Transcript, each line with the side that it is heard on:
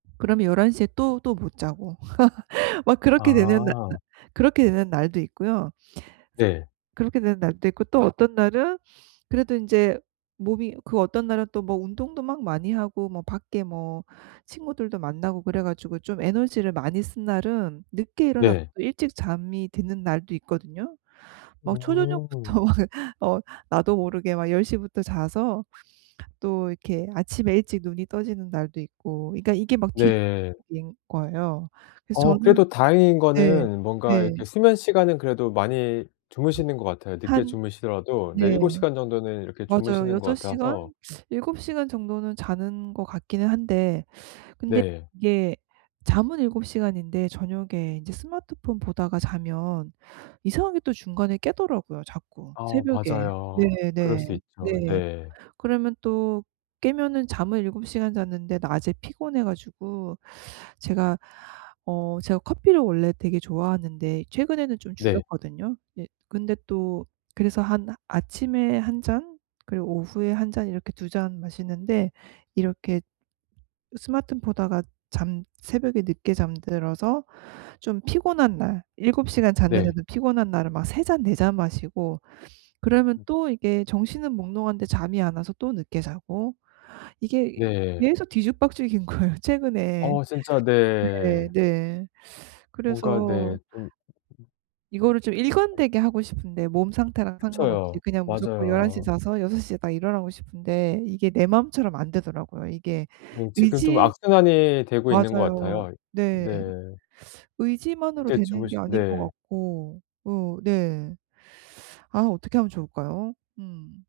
right: 그러면 11 시에 또, 또 못 자고 막 그렇게 되는 나 날
left: 아.
right: 그렇게 되는 날도 있고요. 스
left: 네.
right: 그렇게 되는 날도 있고 또 어떤 날은 그래도 인제 몸이 그 어떤 날은 또 뭐 운동도 막 많이 하고 뭐 밖에 뭐 친구들도 만나고 그래 가지고 좀 에너지를 많이 쓴 날은 늦게 일어나서
left: 네.
right: 일찍 잠이 드는 날도 있거든요. 막
left: 음.
right: 초저녁부터 어 나도 모르게 막 10 시부터 자서 또 이렇게 아침에 일찍 눈이 떠지는 날도 있고 그러니까 이게 막
left: 네.
right: 뒤죽박죽인 거예요. 그래서
left: 어
right: 저는
left: 그래도 다행인
right: 네
left: 거는 뭔가 이렇게
right: 네.
left: 수면 시간은 그래도 많이 주무시는 것 같아요. 늦게
right: 한
left: 주무시더라도 네 7
right: 네.
left: 시간 정도는 이렇게
right: 맞아요.
left: 주무시는 것
right: 6 시간?
left: 같아서
right: 7 시간 정도는 자는 것 같기는 한데 근데
left: 네.
right: 이게 잠은 7 시간인데 저녁에 인제 스마트폰 보다가 자면 이상하게 또 중간에 깨더라고요 자꾸
left: 어
right: 새벽에.
left: 맞아요.
right: 네
left: 그럴 수
right: 네.
left: 있죠.
right: 네.
left: 네.
right: 그러면 또 깨면은 잠을 7 시간 잤는데 낮에 피곤해 가지고 제가 어 제가 커피를 원래 되게 좋아하는데 최근에는 좀
left: 네.
right: 줄였거든요. 네 근데 또 그래서 한 아침에 1 잔 그리고 오후에 1 잔 이렇게 2 잔 마시는데 이렇게 스마트 보다가 잠 새벽에 늦게 잠들어서 좀 피곤한 날 7 시간
left: 네.
right: 잤는데도 피곤한 날은 막 3 잔 4 잔 마시고 그러면
left: 음.
right: 또 이게 정신은 몽롱한데 잠이 안 와서 또 늦게 자고 이게
left: 네.
right: 계속 뒤죽박죽인 거예요. 최근에.
left: 어 진짜
right: 네
left: 네.
right: 네
left: 뭔가
right: 그래서
left: 네 좀
right: 이거를 좀
left: 엄
right: 일관되게 하고 싶은데 몸 상태랑 상관없이
left: 그쵸.
right: 그냥 무조건 11 시에
left: 맞아요.
right: 자서 6 시에 딱 일어나고 싶은데 이게 내 마음처럼 안 되더라고요. 이게
left: 음 지금 좀
right: 의지
left: 악순환이 되고 있는 것
right: 맞아요.
left: 같아요.
right: 네.
left: 네.
right: 의지만으로
left: 늦게
right: 되는
left: 주무시
right: 게 아닌 것
left: 네.
right: 같고. 으 네. 아 어떻게 하면 좋을까요? 음.